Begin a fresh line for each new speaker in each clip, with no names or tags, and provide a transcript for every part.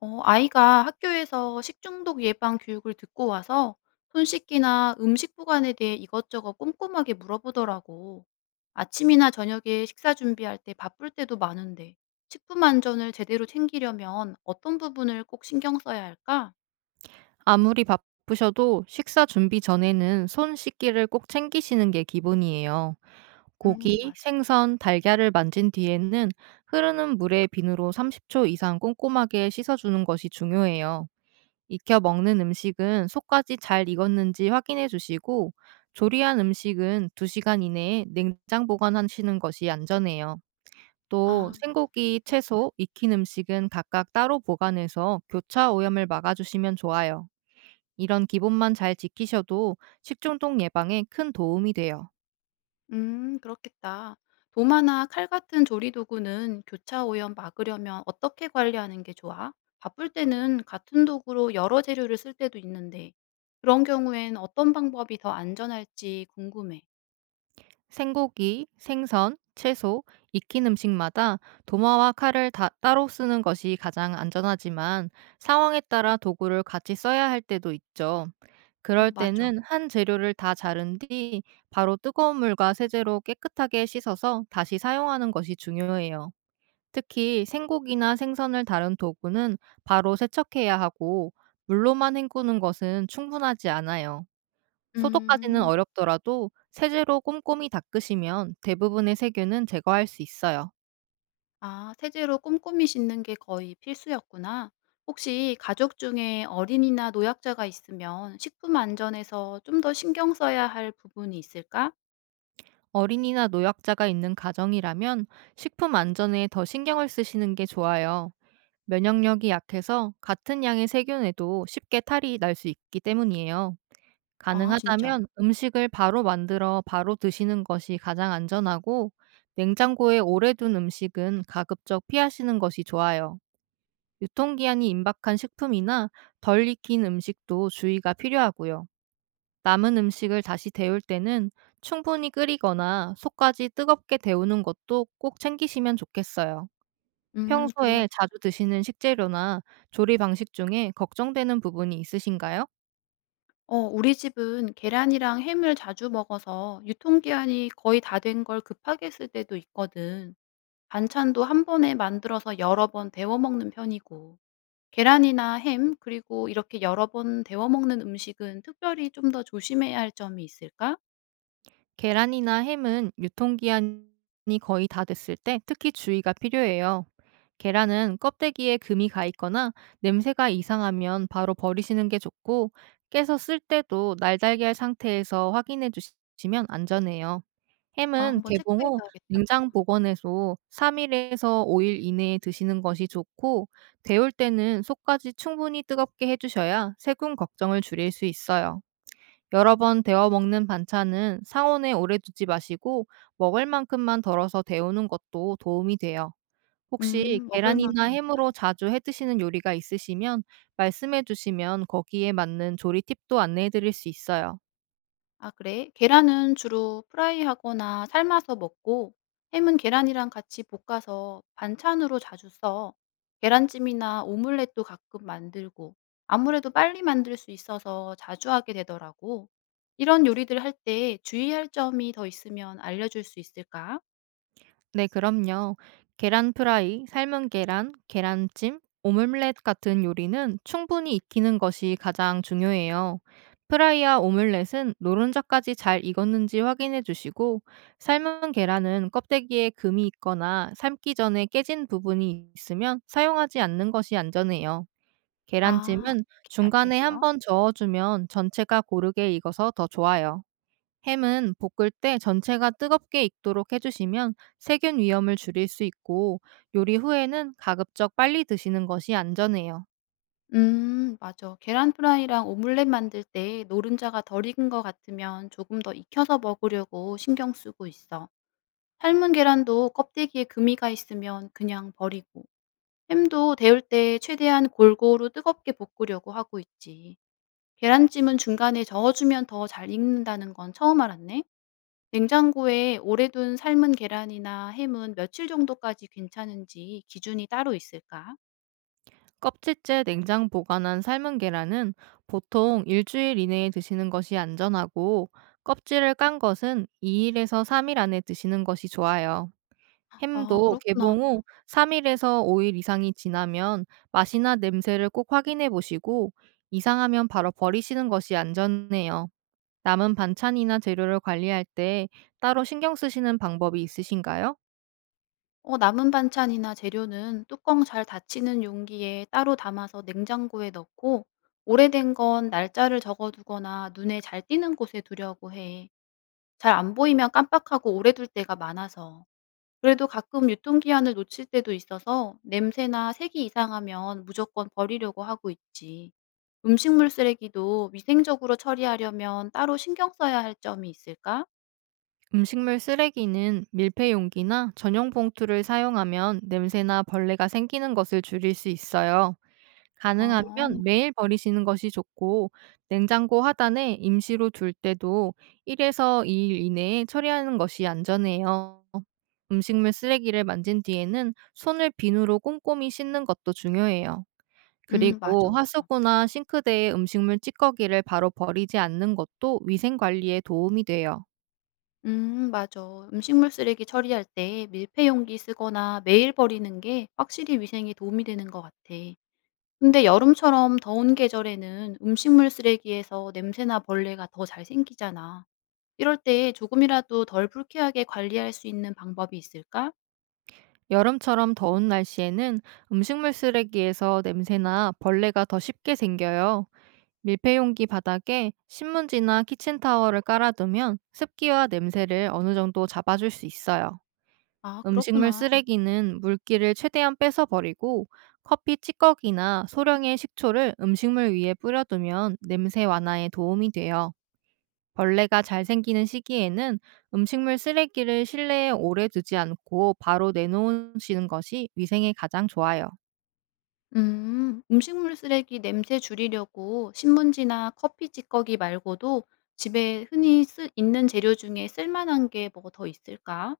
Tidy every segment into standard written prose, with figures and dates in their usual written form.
아이가 학교에서 식중독 예방 교육을 듣고 와서 손 씻기나 음식 보관에 대해 이것저것 꼼꼼하게 물어보더라고. 아침이나 저녁에 식사 준비할 때 바쁠 때도 많은데 식품 안전을 제대로 챙기려면 어떤 부분을 꼭 신경 써야 할까?
아무리 바쁘셔도 식사 준비 전에는 손 씻기를 꼭 챙기시는 게 기본이에요. 고기,
맞아.
생선, 달걀을 만진 뒤에는 흐르는 물에 비누로 30초 이상 꼼꼼하게 씻어주는 것이 중요해요. 익혀 먹는 음식은 속까지 잘 익었는지 확인해 주시고, 조리한 음식은 2시간 이내에 냉장 보관하시는 것이 안전해요. 또
아, 맞아.
생고기, 채소, 익힌 음식은 각각 따로 보관해서 교차 오염을 막아주시면 좋아요. 이런 기본만 잘 지키셔도 식중독 예방에 큰 도움이 돼요.
그렇겠다. 도마나 칼 같은 조리 도구는 교차 오염 막으려면 어떻게 관리하는 게 좋아? 바쁠 때는 같은 도구로 여러 재료를 쓸 때도 있는데, 그런 경우엔 어떤 방법이 더 안전할지 궁금해.
생고기, 생선, 채소, 익힌 음식마다 도마와 칼을 다 따로 쓰는 것이 가장 안전하지만, 상황에 따라 도구를 같이 써야 할 때도 있죠.
어,
그럴
맞아.
때는 한 재료를 다 자른 뒤 바로 뜨거운 물과 세제로 깨끗하게 씻어서 다시 사용하는 것이 중요해요. 특히 생고기나 생선을 다룬 도구는 바로 세척해야 하고, 물로만 헹구는 것은 충분하지 않아요. 소독까지는
음,
어렵더라도 세제로 꼼꼼히 닦으시면 대부분의 세균은 제거할 수 있어요.
아, 세제로 꼼꼼히 씻는 게 거의 필수였구나. 혹시 가족 중에 어린이나 노약자가 있으면 식품 안전에서 좀 더 신경 써야 할 부분이 있을까?
어린이나 노약자가 있는 가정이라면 식품 안전에 더 신경을 쓰시는 게 좋아요. 면역력이 약해서 같은 양의 세균에도 쉽게 탈이 날 수 있기 때문이에요.
아, 진짜.
가능하다면 음식을 바로 만들어 바로 드시는 것이 가장 안전하고, 냉장고에 오래 둔 음식은 가급적 피하시는 것이 좋아요. 유통기한이 임박한 식품이나 덜 익힌 음식도 주의가 필요하고요. 남은 음식을 다시 데울 때는 충분히 끓이거나 속까지 뜨겁게 데우는 것도 꼭 챙기시면 좋겠어요.
그래야겠다.
평소에 자주 드시는 식재료나 조리 방식 중에 걱정되는 부분이 있으신가요?
우리 집은 계란이랑 햄을 자주 먹어서 유통기한이 거의 다 된 걸 급하게 쓸 때도 있거든. 반찬도 한 번에 만들어서 여러 번 데워 먹는 편이고. 계란이나 햄, 그리고 이렇게 여러 번 데워 먹는 음식은 특별히 좀 더 조심해야 할 점이 있을까?
계란이나 햄은 유통기한이 거의 다 됐을 때 특히 주의가 필요해요. 계란은 껍데기에 금이 가 있거나 냄새가 이상하면 바로 버리시는 게 좋고, 깨서 쓸 때도 날달걀 상태에서 확인해 주시면 안전해요.
아,
햄은
한번
개봉
체크해
후
봐야겠다.
냉장 보관해서 3일에서 5일 이내에 드시는 것이 좋고, 데울 때는 속까지 충분히 뜨겁게 해주셔야 세균 걱정을 줄일 수 있어요. 여러 번 데워 먹는 반찬은 상온에 오래 두지 마시고, 먹을 만큼만 덜어서 데우는 것도 도움이 돼요. 혹시
먹을
계란이나
만큼만.
햄으로 자주 해 드시는 요리가 있으시면 말씀해 주시면 거기에 맞는 조리 팁도 안내해 드릴 수 있어요.
아, 그래? 계란은 주로 프라이하거나 삶아서 먹고 햄은 계란이랑 같이 볶아서 반찬으로 자주 써. 계란찜이나 오믈렛도 가끔 만들고 아무래도 빨리 만들 수 있어서 자주 하게 되더라고. 이런 요리들 할 때 주의할 점이 더 있으면 알려줄 수 있을까?
네, 그럼요. 계란 프라이, 삶은 계란, 계란찜, 오믈렛 같은 요리는 충분히 익히는 것이 가장 중요해요. 프라이와 오믈렛은 노른자까지 잘 익었는지 확인해 주시고, 삶은 계란은 껍데기에 금이 있거나 삶기 전에 깨진 부분이 있으면 사용하지 않는 것이 안전해요.
아,
계란찜은
오케이.
중간에
알겠어.
한번 저어주면 전체가 고르게 익어서 더 좋아요. 햄은 볶을 때 전체가 뜨겁게 익도록 해주시면 세균 위험을 줄일 수 있고, 요리 후에는 가급적 빨리 드시는 것이 안전해요.
맞아. 계란 프라이랑 오믈렛 만들 때 노른자가 덜 익은 것 같으면 조금 더 익혀서 먹으려고 신경 쓰고 있어. 삶은 계란도 껍데기에 금이가 있으면 그냥 버리고, 햄도 데울 때 최대한 골고루 뜨겁게 볶으려고 하고 있지. 계란찜은 중간에 저어주면 더 잘 익는다는 건 처음 알았네. 냉장고에 오래 둔 삶은 계란이나 햄은 며칠 정도까지 괜찮은지 기준이 따로 있을까?
껍질째 냉장 보관한 삶은 계란은 보통 일주일 이내에 드시는 것이 안전하고, 껍질을 깐 것은 2일에서 3일 안에 드시는 것이 좋아요.
아,
햄도
그렇구나.
개봉 후 3일에서 5일 이상이 지나면 맛이나 냄새를 꼭 확인해 보시고, 이상하면 바로 버리시는 것이 안전해요. 남은 반찬이나 재료를 관리할 때 따로 신경 쓰시는 방법이 있으신가요?
남은 반찬이나 재료는 뚜껑 잘 닫히는 용기에 따로 담아서 냉장고에 넣고, 오래된 건 날짜를 적어두거나 눈에 잘 띄는 곳에 두려고 해. 잘 안 보이면 깜빡하고 오래 둘 때가 많아서. 그래도 가끔 유통기한을 놓칠 때도 있어서 냄새나 색이 이상하면 무조건 버리려고 하고 있지. 음식물 쓰레기도 위생적으로 처리하려면 따로 신경 써야 할 점이 있을까?
음식물 쓰레기는 밀폐 용기나 전용 봉투를 사용하면 냄새나 벌레가 생기는 것을 줄일 수 있어요.
어,
가능하면 매일 버리시는 것이 좋고, 냉장고 하단에 임시로 둘 때도 1에서 2일 이내에 처리하는 것이 안전해요. 음식물 쓰레기를 만진 뒤에는 손을 비누로 꼼꼼히 씻는 것도 중요해요.
맞아,
그리고
맞아.
하수구나 싱크대에 음식물 찌꺼기를 바로 버리지 않는 것도 위생 관리에 도움이 돼요.
맞아. 음식물 쓰레기 처리할 때 밀폐 용기 쓰거나 매일 버리는 게 확실히 위생에 도움이 되는 것 같아. 근데 여름처럼 더운 계절에는 음식물 쓰레기에서 냄새나 벌레가 더 잘 생기잖아. 이럴 때 조금이라도 덜 불쾌하게 관리할 수 있는 방법이 있을까?
여름처럼 더운 날씨에는 음식물 쓰레기에서 냄새나 벌레가 더 쉽게 생겨요. 밀폐용기 바닥에 신문지나 키친타월을 깔아두면 습기와 냄새를 어느 정도 잡아줄 수 있어요.
아,
음식물
그렇구나.
쓰레기는 물기를 최대한 뺏어 버리고, 커피 찌꺼기나 소량의 식초를 음식물 위에 뿌려두면 냄새 완화에 도움이 돼요. 벌레가 잘 생기는 시기에는 음식물 쓰레기를 실내에 오래 두지 않고 바로 내놓으시는 것이 위생에 가장 좋아요.
음식물 쓰레기 냄새 줄이려고 신문지나 커피 찌꺼기 말고도 집에 흔히 있는 재료 중에 쓸만한 게 뭐 더 있을까?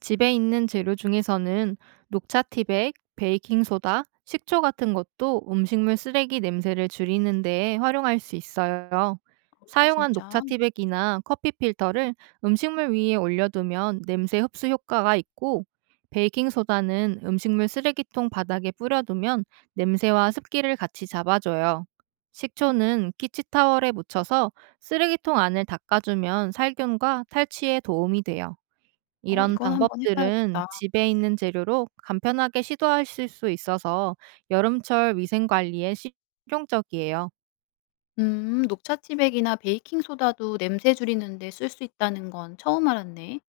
집에 있는 재료 중에서는 녹차 티백, 베이킹소다, 식초 같은 것도 음식물 쓰레기 냄새를 줄이는 데 활용할 수 있어요.
아,
사용한 녹차
진짜.
티백이나 커피 필터를 음식물 위에 올려두면 냄새 흡수 효과가 있고, 베이킹소다는 음식물 쓰레기통 바닥에 뿌려두면 냄새와 습기를 같이 잡아줘요. 식초는 키치타월에 묻혀서 쓰레기통 안을 닦아주면 살균과 탈취에 도움이 돼요.
어,
이런
이건 한번
방법들은
해봐야겠다.
집에 있는 재료로 간편하게 시도하실 수 있어서 여름철 위생 관리에 실용적이에요.
녹차 티백이나 베이킹 소다도 냄새 줄이는데 쓸 수 있다는 건 처음 알았네.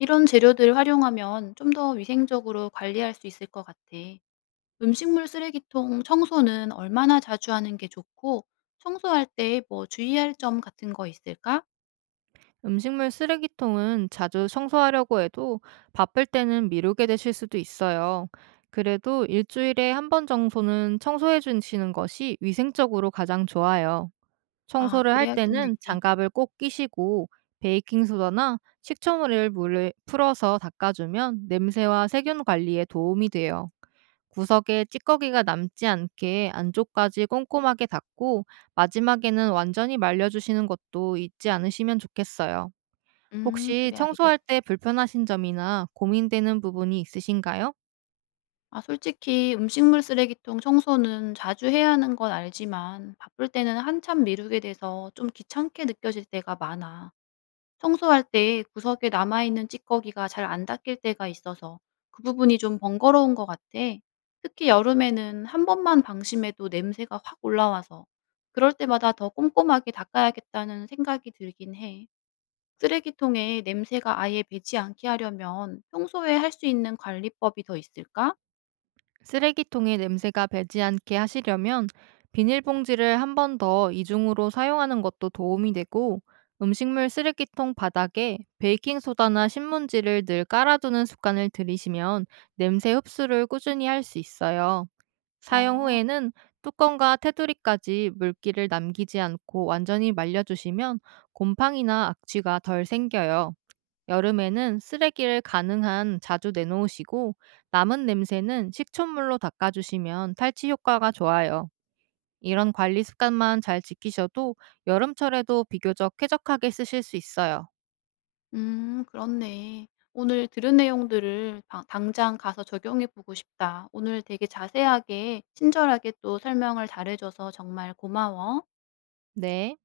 이런 재료들을 활용하면 좀 더 위생적으로 관리할 수 있을 것 같아. 음식물 쓰레기통 청소는 얼마나 자주 하는 게 좋고 청소할 때 뭐 주의할 점 같은 거 있을까?
음식물 쓰레기통은 자주 청소하려고 해도 바쁠 때는 미루게 되실 수도 있어요. 그래도 일주일에 한 번 정도는 청소해 주시는 것이 위생적으로 가장 좋아요.
아,
청소를 할
그래야겠네.
때는 장갑을 꼭 끼시고, 베이킹소다나 식초물을 물에 풀어서 닦아주면 냄새와 세균 관리에 도움이 돼요. 구석에 찌꺼기가 남지 않게 안쪽까지 꼼꼼하게 닦고, 마지막에는 완전히 말려 주시는 것도 잊지 않으시면 좋겠어요.
음,
혹시
그래 알겠어.
청소할 때 불편하신 점이나 고민되는 부분이 있으신가요?
아, 솔직히 음식물 쓰레기통 청소는 자주 해야 하는 건 알지만 바쁠 때는 한참 미루게 돼서 좀 귀찮게 느껴질 때가 많아. 청소할 때 구석에 남아있는 찌꺼기가 잘 안 닦일 때가 있어서 그 부분이 좀 번거로운 것 같아. 특히 여름에는 한 번만 방심해도 냄새가 확 올라와서 그럴 때마다 더 꼼꼼하게 닦아야겠다는 생각이 들긴 해. 쓰레기통에 냄새가 아예 배지 않게 하려면 평소에 할 수 있는 관리법이 더 있을까?
쓰레기통에 냄새가 배지 않게 하시려면 비닐봉지를 한 번 더 이중으로 사용하는 것도 도움이 되고, 음식물 쓰레기통 바닥에 베이킹소다나 신문지를 늘 깔아두는 습관을 들이시면 냄새 흡수를 꾸준히 할 수 있어요. 사용
어.
후에는 뚜껑과 테두리까지 물기를 남기지 않고 완전히 말려주시면 곰팡이나 악취가 덜 생겨요. 여름에는 쓰레기를 가능한 자주 내놓으시고, 남은 냄새는 식초물로 닦아주시면 탈취 효과가 좋아요. 이런 관리 습관만 잘 지키셔도 여름철에도 비교적 쾌적하게 쓰실 수 있어요.
그렇네. 오늘 들은 내용들을 당장 가서 적용해 보고 싶다. 오늘 되게 자세하게, 친절하게 또 설명을 잘해줘서 정말 고마워.
네.